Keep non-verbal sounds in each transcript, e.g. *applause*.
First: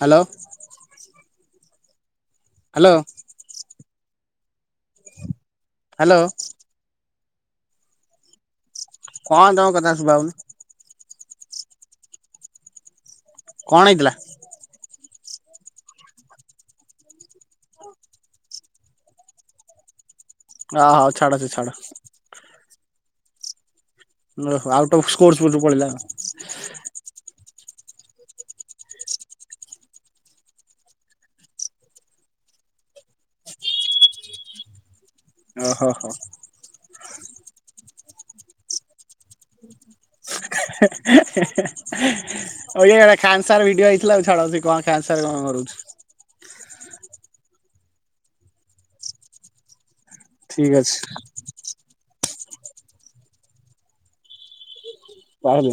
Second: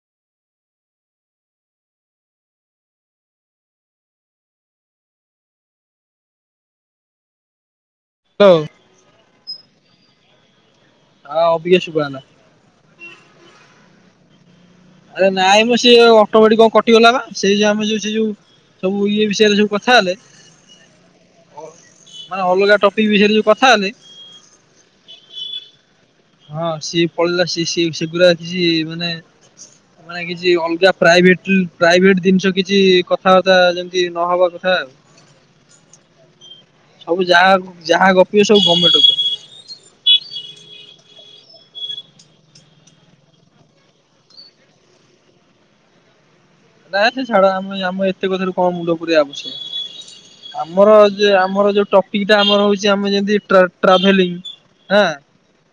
Hello. Hello. Hello. Hello. କଣ ତମ କଥା ଶୁଭାହୋଉନି? ହଁ ଅବିକା ଶୁଭାଗଲା। କଣ ହେଇଥିଲା? ଆରେ ନାଇଁ ମ ସେ ଅଟୋମେଟିକ୍ କଣ କଟିଗଲା ବା ସେ ଆମ ଯୋଉ ସେ ଯୋଉ ସବୁ ଇଏ ବିଷୟରେ ସବୁ କଥା ହେଲେ ହଁ ହଁ ଛାଡ ସେ ଛାଡ। ମାନେ ଅଲଗା ଟପିକ୍ ବିଷୟରେ ଯଉ କଥା ହେଲେ ଆଉଟ୍ ଅଫ୍ ସ୍କୋର୍ର୍ସ ପଳେଇଲା। ହଁ ସିଏ ପଳିଲା ସିଏ ସିଏ ସେଗୁଡା ଅଛି ମାନେ ହ *inaudible* ମାନେ କିଛି ଅଲଗା ପ୍ରାଇଭେଟ୍ଲ୍ ପ୍ରାଇଭେଟ୍ ଜିନିଷ କିଛି କଥାବାର୍ତ୍ତା ଯେମିତି ନହେବା କଥା ଆଉ। ଓ ହୋ ହୋ। ସବୁ ଯାହା ଯାହା ଗପିବେ ସବୁ ଗର୍ମେଣ୍ଟ ଉପରେ। *inaudible* ଅବିକା ଖାନ୍ ସାର୍ ର ଭିଡିଓ ହେଇଥିଲା ଛାଡ ସେ କଣ ଖାନ୍ ସାର୍ କଣ କରୁଛି। ନାଇଁ ସେ ଛାଡ ଆମେ ଆମେ ଏତେ କଥାରୁ କଣ ମୁଣ୍ଡ ପୁରେଇବା ଆବଶ୍ୟକ, ଠିକ ଆମର ଅଛି ଯେ ଆମର ଯୋଉ ଟପିକ୍ ଟା ଆମର ହଉଛି ଆମ ଯେମିତି ଟ୍ରାଭେଲିଂ ହଁ। ତାହେଲେ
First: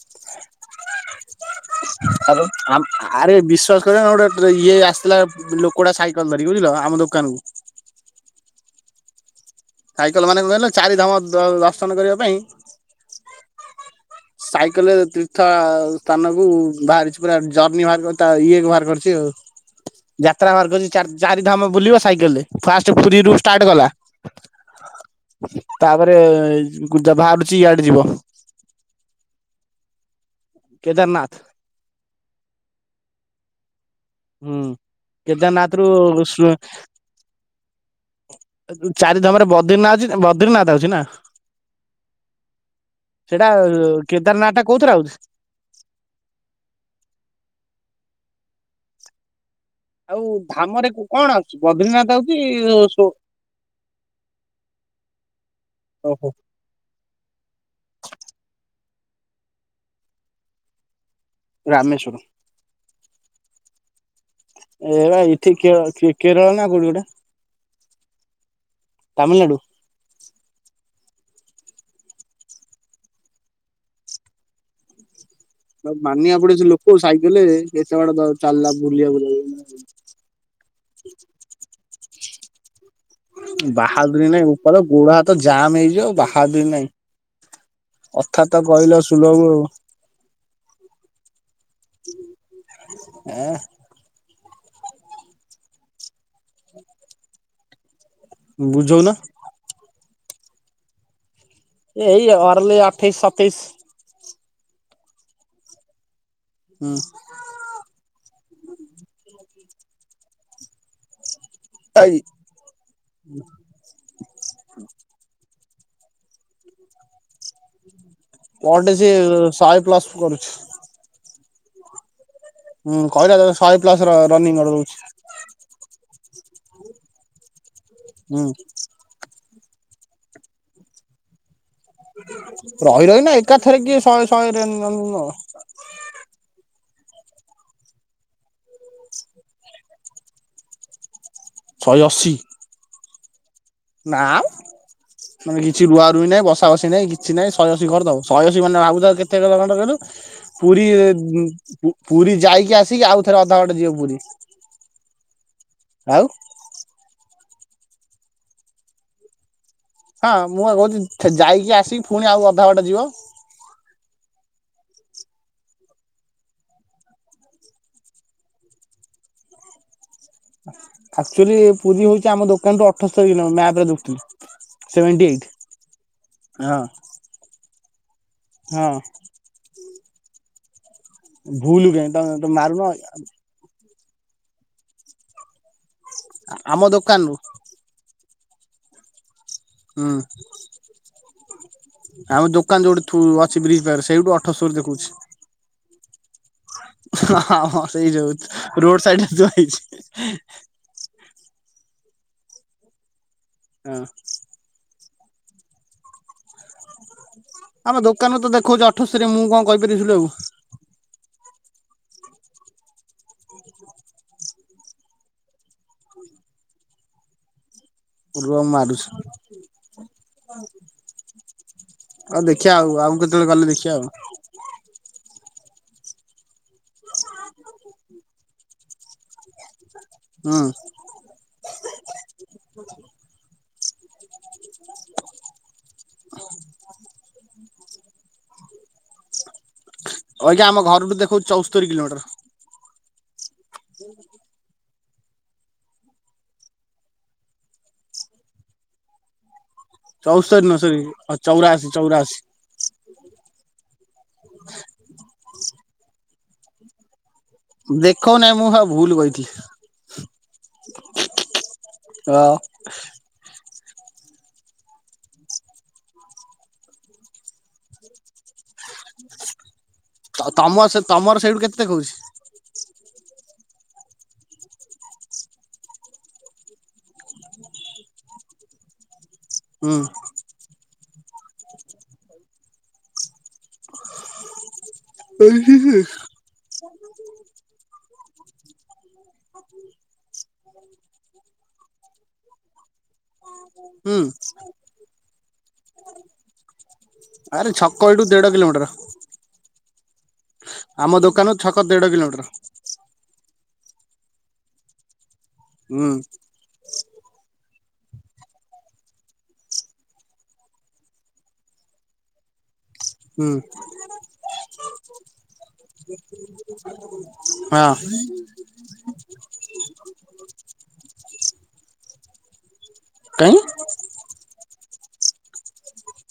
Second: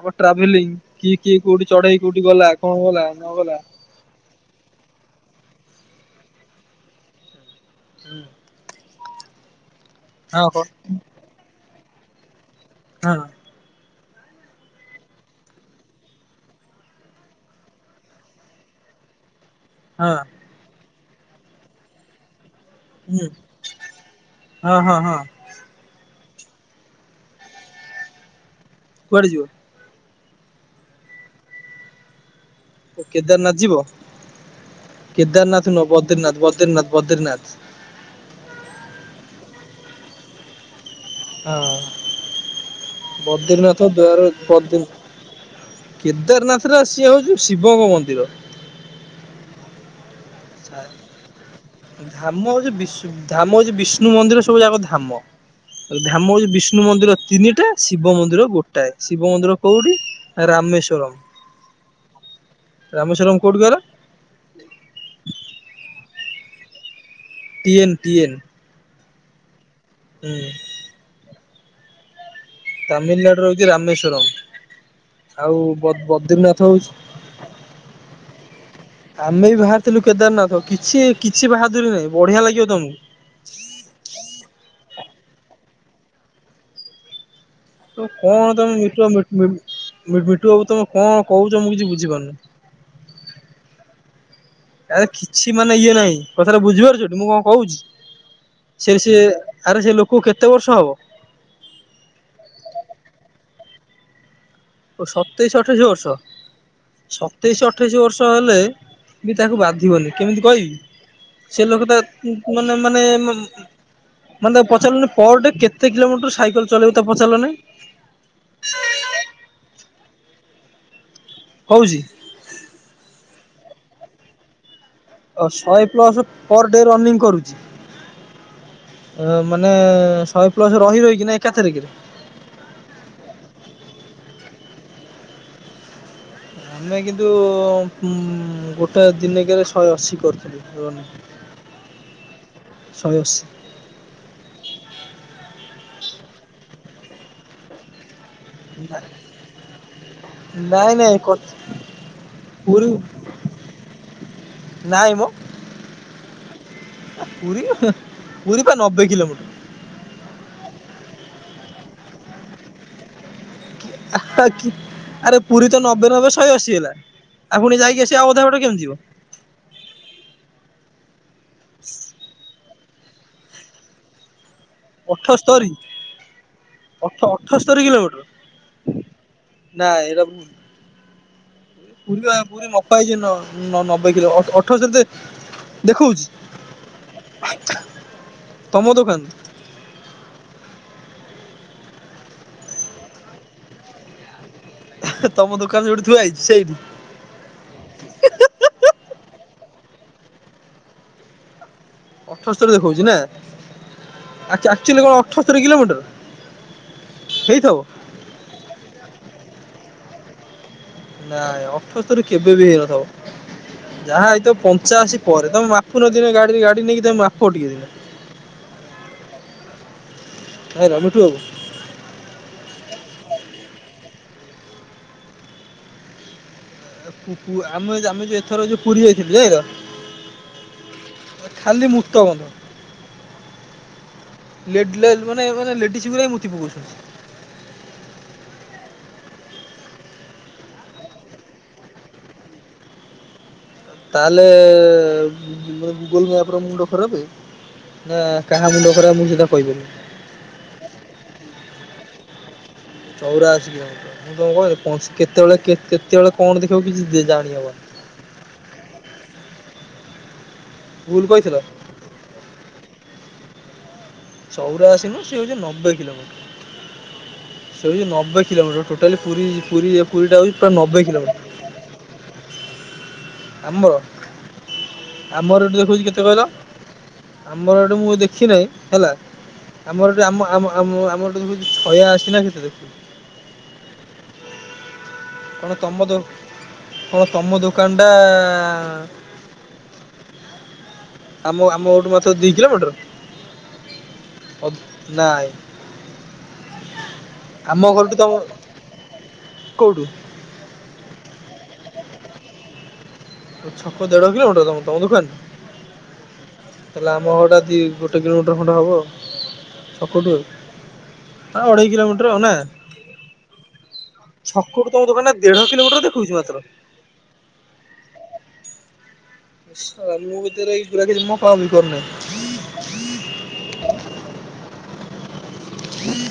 ଆମ ଟ୍ରାଭେଲିଂ କିଏ କିଏ କୋଉଠି ଚଢେଇ କୋଉଠି ଗଲା କଣ ଗଲା ନ ଗଲା। ହଁ ଗୋଟେ ଇଏ ଆସିଥିଲା ଲୋକଟା ସାଇକେଲ ଧରିକି ବୁଝିଲ ଆମ ଦୋକାନ କୁ। ହୁଁ *inaudible* ସାଇକଲ ମାନେ କଣ କ କହିଲ ଚାରିଧାମ ଦ ଦର୍ଶନ କରିବା ପାଇଁ ହଁ। ସାଇକେଲରେ ତୀର୍ଥ ସ୍ଥାନକୁ ବାହାରିଚି ପୁରା ଜର୍ନି ବାହାର କରି ତା ଇଏ ବାହାର କରିଚି ଆଉ। ହଁ ଯାତ୍ରା ମାର୍ଗ ଯୋଉ ଚାରି ଚାରି ଧାମ ବୁଲିବ ସାଇକେଲରେ। ଫାଷ୍ଟ ହୁଁ ପୁରୀରୁୁ ଷ୍ଟାର୍ଟ କଲା ହଁ ହଁ ହଁ ତାପରେ ଯ ଗୁଯ ବାହାରୁଚି ଇଆଡେ ଯିବ। କୁଆଡେ ଯିବ? କେଦାରନାଥ। ଓ କେଦାରନାଥ ଯିବ ହୁଁ କେଦାରନାଥ ନୁହଁ ବଦ୍ରିନାଥ ବଦ୍ରିନାଥ ବଦ୍ରିନାଥ। ଏ ଏ ଚାରି ଧାମରେ ବଦ୍ରିନାଥ ଅଛି ବଦ୍ରିନାଥ ଆଉଚି ନା। ହଁ ସେଇଟା ବଦ୍ରିନାଥ ଦୁଆରେ କେଦାରନାଥ ଟା ବଦ୍ରି କୋଉଥିରେ ଆଉଛି କେଦାରନାଥଟା ସିଏ ହୋଉଚି ଶିବଙ୍କ ମନ୍ଦିର। ଆଉ ଧାମରେ କୁ କଣ? ବଦ୍ରିନାଥ ଆଉଛି ଧାମ ହୋଉଚି ବିଷୁ ଧାମ ହୋଉଚି ବିଷ୍ଣୁ ମନ୍ଦିର ସବୁ ଯାକ ଧାମ। ଧାମ ଓହୋ ହୋଉଚି ବିଷ୍ଣୁ ମନ୍ଦିର ତିନିଟା ଶିବ ମନ୍ଦିର ଗୋଟାଏ ଶିବ ମନ୍ଦିର କୋଉଠି ରାମେଶ୍ଵରମ୍। ରାମେଶ୍ଵରମ୍। ରାମେଶ୍ୱରମ୍ କୋଉଠି କହିଲ? ଏପା ଏଠି କେରଳ କେ କେରଳ ନା କୋଉଠି ଗୋଟେ? TN TN. ତାମିଲନାଡ଼ୁ? ହୁଁ। ତାମିଲନାଡୁର ହୋଉଚି ରାମେଶ୍ୱରମ୍। ଆ ମାନିବାକୁ ପଡିବ ସେ ହଉଛି ଲୋକକୁ ସାଇକେଲରେ ଯାଇଁ କେତେ ବାଟ ଦ ଚାଲିଲା ବୁଲିବାକୁ ଆମେ ବି ଯାଉ ବାହାରିଥିଲୁ କେଦାରନାଥ କିଛି କିଛି ବାହାଦୁରୀ ନାହିଁ ବଢିଆ ଲାଗିବ ତମକୁ। ବାହାଦୁରୀ ନାଇଁ ବୋପାଲୋ ଗୋଡ ହାତ ଜାମ୍ ହେଇଯିବ ଆଉ ବାହାଦୁରୀ ନାଇଁ। କଣ ଅଥାତ ତମେ କହିଲ ମିଟୁ ବା ମି ସୁଲଭ ମି ମି ମିଟୁ ବାବୁ ତମେ କଣ କୋହୁଚ ମୁଁ କିଛି ବୁଝିପାରୁନି। ଉଁ? ଆରେ କିଛି ମାନେ ଇଏ ନାହିଁ କଥାଟା ବୁଝିପାରୁଚ ଟି ମୁଁ କଣ କୋହୁଚି ସେ ବୁଝଉନ ସେ ଆରେ ସେ ଲୋକକୁ କେତେ ବର୍ଷ ହବ? ଏଇ ଅରଲି ଅଠେଇଶ ସତେଇଶ। ଓ ସତେଇଶ ଅଠେଇସି ବର୍ଷ। ହୁଁ। ସତେଇଶ ଅଠେଇଶ ବର୍ଷ ହେଲେ ବି ତାକୁ ବାଧିବନି କେମିତି କହିବି ସେ ଲୋକଟା ହୁଁ ଉଁ ମାନେ ମାନେ ମ ମାନେ ତାକୁ ପଚାରିଲନି ପରେ ଡେ କେତେ କିଲୋମିଟର ସାଇକେଲ ଚଳେଇବ ତାକୁ ପଚାରଲ ନେଇ। ପର ଡେ ସିଏ ଶହେ ପ୍ଲସ କରୁଛି। ହୋଉଚି? ହୁଁ କହିଲା ତ ଶହେ ପ୍ଲସ ର ରନିଂ *unintelligible* ରହୁଚି। ଆଉ ଶହେ ପ୍ଲସ ପର ଡେ ରନିଂ କରୁଚି। ହୁଁ ଅ ମାନେ ଶହେ ପ୍ଲସ ରହି ରହିକି ନା ଏକା ଥରକରେ? ରହି ରହି ନା ଏକାଥରେ କିଏ ଶହେ ଶହେରେ ନ ନବ। ଆମେ କିନ୍ତୁ ଉଁ ଗୋଟେ ଦିନେକେରେ ଶହେ ଅଶୀ କରିଥିଲୁ। ରନିଙ୍ଗ୍। ଶହେ ଅଶୀ? ଶହେ ଅଶୀ। ନାମ ମାନେ କିଛି ରୁଆ ରୁଇ ନହିଁ ବସା ବସି ନାଇଁ କିଛି ନାଇଁ ଶହେ ଅଶୀ କରିଦବ। ଶହେ ଅଶୀ ମାନେ ଭାବୁଥାଅ କେତେ କିଲ ଖଣ୍ଡେ କହିଲ? ପୁରୀ ନାଇଁ ଏ ନାଇଁ ଉଁ ପୁ ପୁରୀ ଯାଇକି ପୁରୀ ଆସିକି ଆଉ ଥରେ ଅଧାବାଟ ଯିବ ପୁରି। ନାଇ ଆ ପୁରୀ ହେ ପୁରୀ ପା ନବେ କିଲୋମିଟର। ହଁ ମୁଁ ପା କହୁଛି ଯାଇକି ଆସିକି ପୁଣି ଆଉ ଅଧା ବାଟ ଯିବ। ଆରେ ପୁରୀ ତ ନବେ ନବେ ଶହେ ଅଶୀ ହେଲା। ଆଉ ପୁଣି ଯାଇକି ସେ ଅଧା ବାଟ କେମିତି ଯିବ। ଆକ୍ଚୁଆଲି ପୁରୀ ହଉଛି ଆମ ଦୋକାନଠୁ ଅଠସ୍ତୁରୀ କିଲୋମେଟର ଦ ମ୍ୟାପରେ ଦେଖୁଥିଲି। ସେଭେଣ୍ଟି ଏଇଟ୍ ଅଠସ୍ତରୀ ହଁ ଅ ଅଠସ୍ତରୀ ହଁ କିଲୋମିଟର। ନାଇ ଏରା ଏ ଭୁଲ କାଇଁ ପୁରା ତମେ ପୁରି ମାରୁନ ମପା ହେଇଛି ନ। ନ ନବେ କିଲ ଅଠର ସେତେ ଦେଖଉଛି। ଆମ ଦୋକାନରୁ ତମ ଦୋକାନ। ହୁଁ, ଆମ ଦୋକାନ ଯୋଉଠି ଥୁ ଅଛି ବ୍ରିଜ ପାଖରେ ସେଇଠୁ ଅଠସ୍ତୁରୀ ଦେ କୁଚି। ତମ ଦୋକାନ ଯଉଠି ଥୁଆହେଇଛି ସେଇଠି। ହଁ ହଁ ସେଇ ଯାଉ ରୋଡ ସାଇଡର ରେ ଥୁଆ ହେଇଛି। ଅଠସ୍ତୁରୀ ଦେଖଉଛି ନା। ହଁ। ଆଚ୍ଛା ଆକଚୁଆଲି କଣ ଅଠସ୍ତୁରୀ କିଲୋମିଟର ହେଇଥବ? ଆମ ଦୋକାନରୁ ତ ଦେଖାଉଛି ଅଠସ୍ତୁରି ମୁଁ କଣ କହିପାରିବି ସେୟିଟାକୁ। ନାଇଁ ଅଠସ୍ତୁରି କେବେ ବି ହେଇନଥିବ। ଯାହା ହେଇଥିବ ପଞ୍ଚାଅସି ପରେ ତମେ ମାପୁନ ଦିନେ ଗାଡିରେ ଗାଡି ନେଇକି ତମେ ମାପ ଟିକେ ଦିନେ। ରୁହ ମୁଁ ମାରୁଛି। ଭାଇ ର *unintelligible* ହଉ ଦେଖିବା ଆଉ ଆଉ କେତେବେଳେ ଗଲେ ଦେଖିବା ଆଉ। ଆମ ଆମେ ଯୋଉ ଏଥର ଯୋଉ ପୁରୀ ଯାଇଥିଲି ଯେ ହଁ। ଖାଲି ମୁତ ଗନ୍ଧ। ଲେଡ୍ ଲେଲ୍ ମାନେ ମାନେ ଲେଡିଜ ବି ଯାଇକି ମୁତି ପକଉଛନ୍ତି। ଅଇକା ଆମ ଘରଠୁ ଦେଖୁଉଚି ଚଉସ୍ତରି କିଲୋମିଟର। ତାହେଲେ ଗୁଗୁଲ ମ୍ୟାପ ର ମୁଣ୍ଡ ଖରାପ। ନା କାହା ମୁଣ୍ଡ ଖରାପ ମୁଁ ସେଇଟା କହିପାରିବିନି। ଚଉସ୍ତରିି ନୁହଁ ସରି ଚଉରାଅଶୀ ଚଉରାଅଶୀ। ଚଉରାଶି କିଲୋମିଟର ମୁଁ ତମକୁ କହିଲି କେତେବେଳେ କେତେବେଳେ କଣ ଦେଖେଇବ କିଛି ଜାଣିହବନି। ଦେଖଉ ନାଇଁ ମୁଁ ଆଉ ଭୁଲ କହିଥିଲି। ଭୁଲ କହିଥିଲ। ହ। ଚଉରା ଅଶି ନୁହ ସେ ହଉଛି ନବେ କିଲୋମିଟର। ସେ ହଉଛି ନବେ କିଲୋମିଟର, ଟୋଟାଲି ପୁରୀ ପୁରୀ ପୁରୀ ଟା ହଉଛି ତମ ସେ ନବେ ତମର କିଲୋମିଟର। ସେଇଠୁ କେତେ ଦେଖୋଉଚି? ଆମ୍ବ ଆମର ଏଠି ଦେଖଉଛି କେତେ କହିଲ? ଆମର ଏଇଟୁ ମୁଁ ଦେଖି ନେହିଁ ହେଲା। ହୁଁ ଆମର ଏଟି ଆମ ଆମର ଏଠୁ ଛଇଆ ଅଶି ନା କେତେ ଦେଖୋଉଚି। କଣ ତମ ଦୁ କଣ ତମ ଦୋକାନ ଟା *unintelligible* ଆମ ଆମ ଗୋଠୁ ମାତ୍ର ଦି କିଲୋମିଟର। ହୁଁ ଅ ନାଇ। ଆରେ ଛକ ଏଇଠୁ ଦେଢ କିଲୋମିଟର। କୋଉଠୁ? ଆମ ଦୋକାନ ଛକ ଦେଢ କିଲୋମିଟର। ଛକ ଦେଢ କିଲୋମିଟର ତମ ତମ ଦୋକାନ। ହୁଁ। ତାହେଲେ ଆମ ଘରଟା ଦି ଗୋଟେ କିଲୋମିଟର ଖଣ୍ଡେ ହବ ଛକୁଠୁ। ହଁ ଅଢ଼େଇ କିଲୋମିଟର ହଉ ନା ହୁଁ। ଛକ କୁ ତ ମାନେ ଦୋକାନ ଦେଢ କିଲୋମିଟର ଦେଖଉଛି ମାତ୍ର। ହଁ। ମୁଁ ଭିତରେ ଏଇଗୁରା କି କମ ବି କରୁନାହିଁ। କାଇଁ। ହୁଁ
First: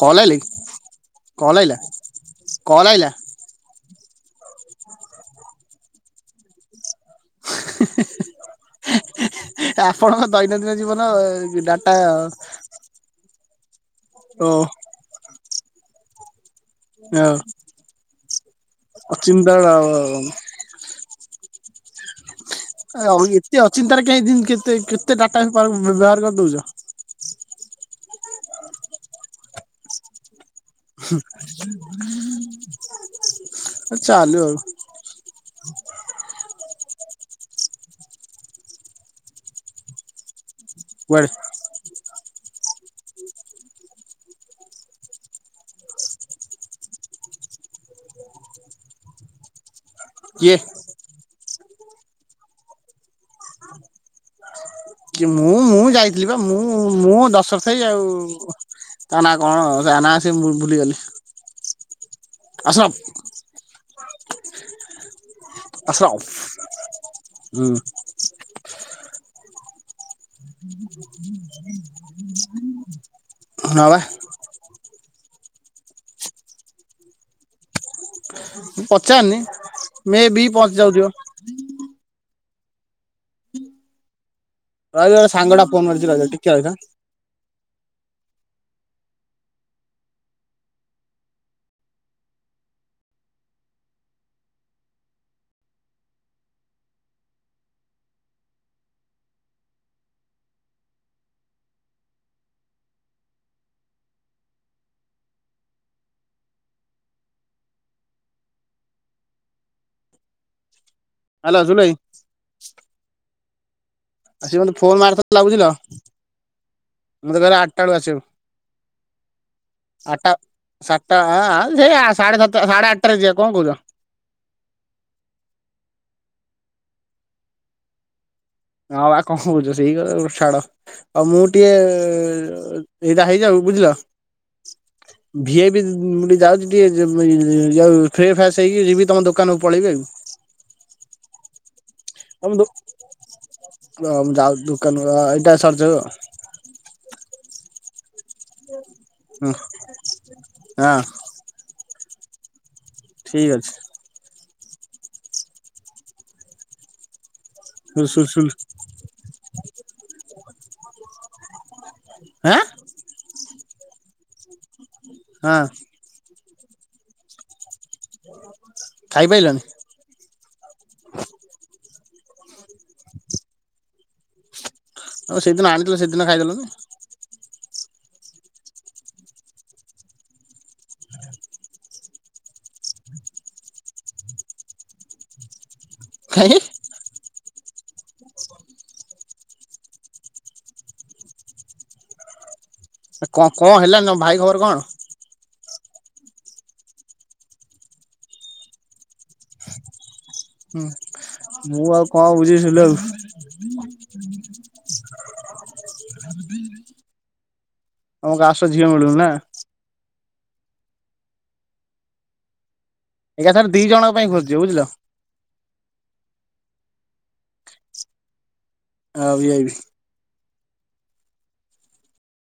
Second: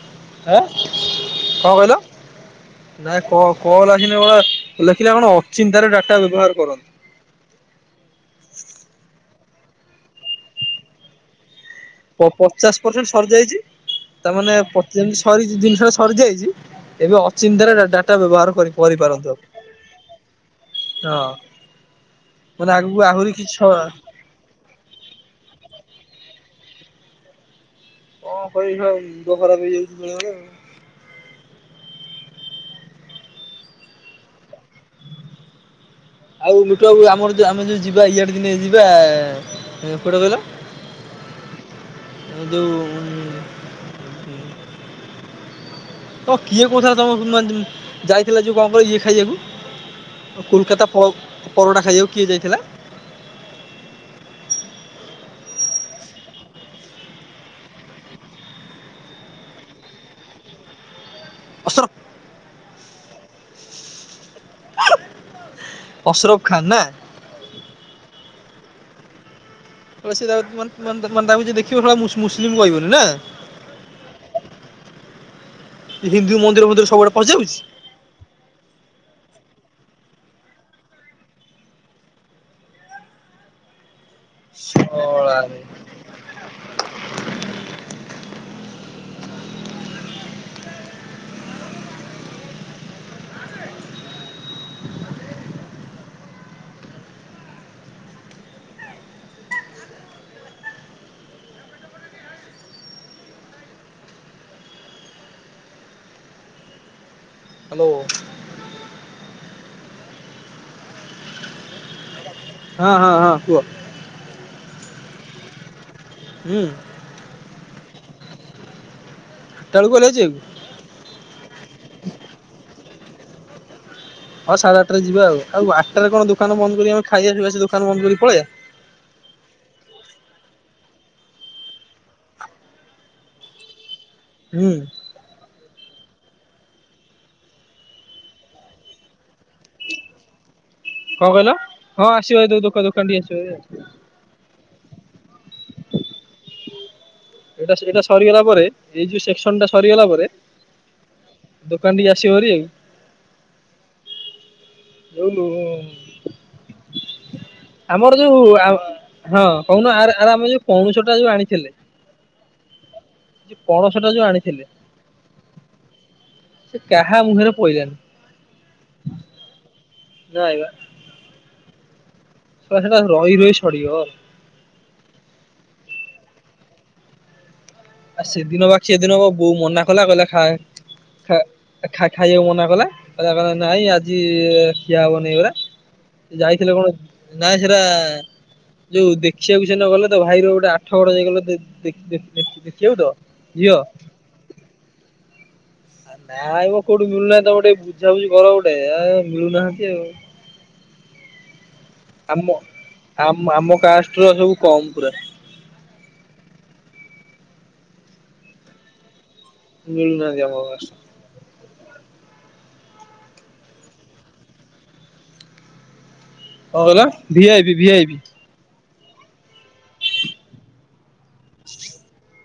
କଲ୍ ଆଇଲା କି ଆଁ କଣ କଲ୍ ଆଇଲା କହିଲ? କଲ୍ ଆଇଲା ନାଇଁ କଲ୍ ଆସିନି ପରା ଲେଖିଲା କଣ ଅଚିନ୍ତାରେ ଡାଟା ବ୍ୟବହାର କର। ଆପଣଙ୍କ ଦୈନନ୍ଦିନ ଜୀବନ ଡା ପ ପଚାଶ ପରସେଣ୍ଟ ସରିଯାଇଛି ଓ ତାମାନେ ପଚ ଯେମିତି ସରି ଜିନିଷ ଟା ସରି ଯାଇଛି ଏବେ ଅଚିନ୍ତାରେ ଡାଟା ବ୍ୟବହାର କରି କରିପାରନ୍ତୁ। ଅଚିନ୍ତା ଆଉ ହଁ। ମାନେ ଆଗକୁ ଆଉ ଆହୁରି କିଛି ଏତେ ଛ ଅଚିନ୍ତାରେ କେହି କେତେ କେତେ ଡାଟା ବ୍ୟବହାର କରିଦଉଛ। କଣ କରିବି ଭାଇ ମୁଣ୍ଡ ଖରାପ ହେଇଯାଉଛି ବେଳେ ବେଳେ ଆଉ। ହୁଁ। ଆ ଚାଲୁ ଆଉ। ଆଉ ମିଠୁ ବାବୁ ଆମର ଯଉ ଆମେ ଯୋଉ ଯିବା ଇଆଡେ ଦିନେ ଯିବା କୁଆଡେ କହିଲ? କୁଆଡେ? *unintelligible* ତମକୁ କିଏ କହୁଥିଲା ତମକୁ ଯାଇଥିଲା ଯୋଉ କଣ କ ଇଏ ଖାଇବାକୁ କିଏ କୋଲକାତା ପରଟା ଖାଇବାକୁ କିଏ ଯାଇଥିଲା? କିଏ ମୁଁ ମୁଁ ଯାଇଥିଲି ବା ମୁଁ ମୁଁ ଦଶ ଖାଇ ଆଉ ତା ନା କଣ ତା ନା ସେ ମୁ ଭୁଲିଗଲି। ଅସର ଆସମ ଅସରଫ ଖାନ୍ ନା *unintelligible* ହୁଁ *unintelligible* ଦେଖିବ ମୁସଲିମ କହିବନି ନା! ହଁ ବା। ହିନ୍ଦୁ ମନ୍ଦିର ମନ୍ଦିର ସବୁଆଡେ ପସିଯାଉଛି। ମୁଁ ପଚାରନି ମେ ବି ପହଞ୍ଚି ଯାଉଥିବ। ଭାଇ ମୋ ଶଳାରେ। ସାଙ୍ଗଟା ଫୋନ କରିଛି ରହିଯା ଟିକେ ରହିଥା। ହ୍ୟାଲୋ। ହ୍ୟାଲୋ ଜୁଲ ଭାଇ। ହଁ ହଁ ହଁ କୁହ। ସେ ମତେ ଫୋନ ମାରିଥିଲା ବୁଝିଲ। ହୁଁ। ମତେ କହିଲା ଆଠଟା ବେଳୁ ଆସିବାକୁ ଆଠଟା ବେଳକୁ ଗଲେ ଆଠଟା ଯିବାକୁ ସାତଟା ସେ ଆ ସାଢେ ସାତ ସାଢେ ଆଠଟା ରେ ଯିବା କଣ କହୁଛ? ହଁ ସାଢ଼େ ଆଠ ଟା ଯିବା ଆଉ ଆଉ ଆଠଟାରେ କଣ ଦୋକାନ ବନ୍ଦ କରି ଆମେ ଖାଇବା ଯିବା ସେ ଦୋକାନ ବନ୍ଦ କରି ପଳେଇବା। ହଁ ବା କଣ କହୁଚୁ ସେଇ କଥାକୁ ଛାଡ। ଆଉ ମୁଁ ଟିକେ ଏଇଟା ହେଇଯାଉ ବୁଝିଲ! ହୁଁ। ଭିଏ ବି ଟିକେ ଯାଉଛି ଟିକେ ଫ୍ରେ ଫ୍ରେସ୍ ହେଇକି ଯିବି ତମ ଦୋକାନକୁ ପଳେଇବି ଆଉ। କଣ କହିଲ ହଁ ଆସିବ ଏ ଦୋକ ଦୋକାନ ଠିକ ଆସିବ ଭାରି ଆଉ। ହ ମୁଁ ଯାଉଚି ଦୋକାନରୁ ଏଇଟା ସରିଯାଉ ଆଉ। ଏଇଟା ଏଇଟା ସରିଗଲା ପରେ ଏଇ ଯୋଉ ସେକ୍ସନ ଟା ସରିଗଲା ପରେ ହଁ ଦୋକାନ ଟିକି ଆସିବ ହାରି ଆଉ। ଠିକ୍ ଅଛି। *unintelligible* ସୁଲ ଆମର ସୁଲ ଯୋଉ ସୁଲ ହଁ କହୁନ ଆ ଆ ଆମ ଯୋଉ ପଣୁସଟା ଯୋଉ ଆଣିଥିଲେ? ଆଁ। ଯେ ପଣସଟା ଯୋଉ ଆଣିଥିଲେ ହଁ ସେ କାହା ମୁହଁରେ ପଇଲାନି। ଖାଇପାରିଲନି। ନାଇଁବା। ଶଳା ସେଟା ରହି ରହି ସଡିଗଲା। ଆଉ ସେଦିନ ଆଣିଥିଲ ସେଦିନ ଖାଇଦେଲନି। ଆ ସେଦିନ ବା ସେ ଦିନ ହବ ବୋଉ ମନା କଲା କହିଲେ ଖାଆ ଖାଇବାକୁ ମନା କଲା ନାଇଁ ଆଜି ଖିଆ ହବନି ଏଗୁରା। ସେ କାହିଁ ଯାଇଥିଲେ କଣ ନାଇଁ ସେରା ଯୋଉ ଦେଖିବାକୁ ସେଦିନ ଗଲେ ତ ଭାଇର ଗୋଟେ ଆଠଗଡ ଯାଇଗଲେ ଦେ ଦେ ଦେ ଦେ କ କଣ ହେଲା ଭାଇ ଖବର କଣ? ନାଇଁ ମ କୋଉଠି ମିଳୁନାହିଁ ତମ ଟିକେ ବୁଝାବୁଝି କର ଗୋଟେ ଆ ମିଳୁନାହାନ୍ତି ଆଉ ହୁଁ ମୁଁ ଆଉ କଣ ଆମ ବୁଝେଇ ସିଲୁ ଆଉ ଆମ ଆମ କାଷ୍ଟର ସବୁ କମ ପୁରା ତମ କାଷ୍ଟର ଝିଅ ମିଳୁନି ନା? ମିଳୁନାହାନ୍ତି ଆମ କାଷ୍ଟର। ଏକାଥରେ ଦି ଜଣଙ୍କ ପାଇଁ ଖୋଜିଦିଅ ବୁଝିଲ? କଣ କହିଲ ଭିଆଇପି ଭିଆଇପି। ଆଉ ଭିଆଇପି। ହ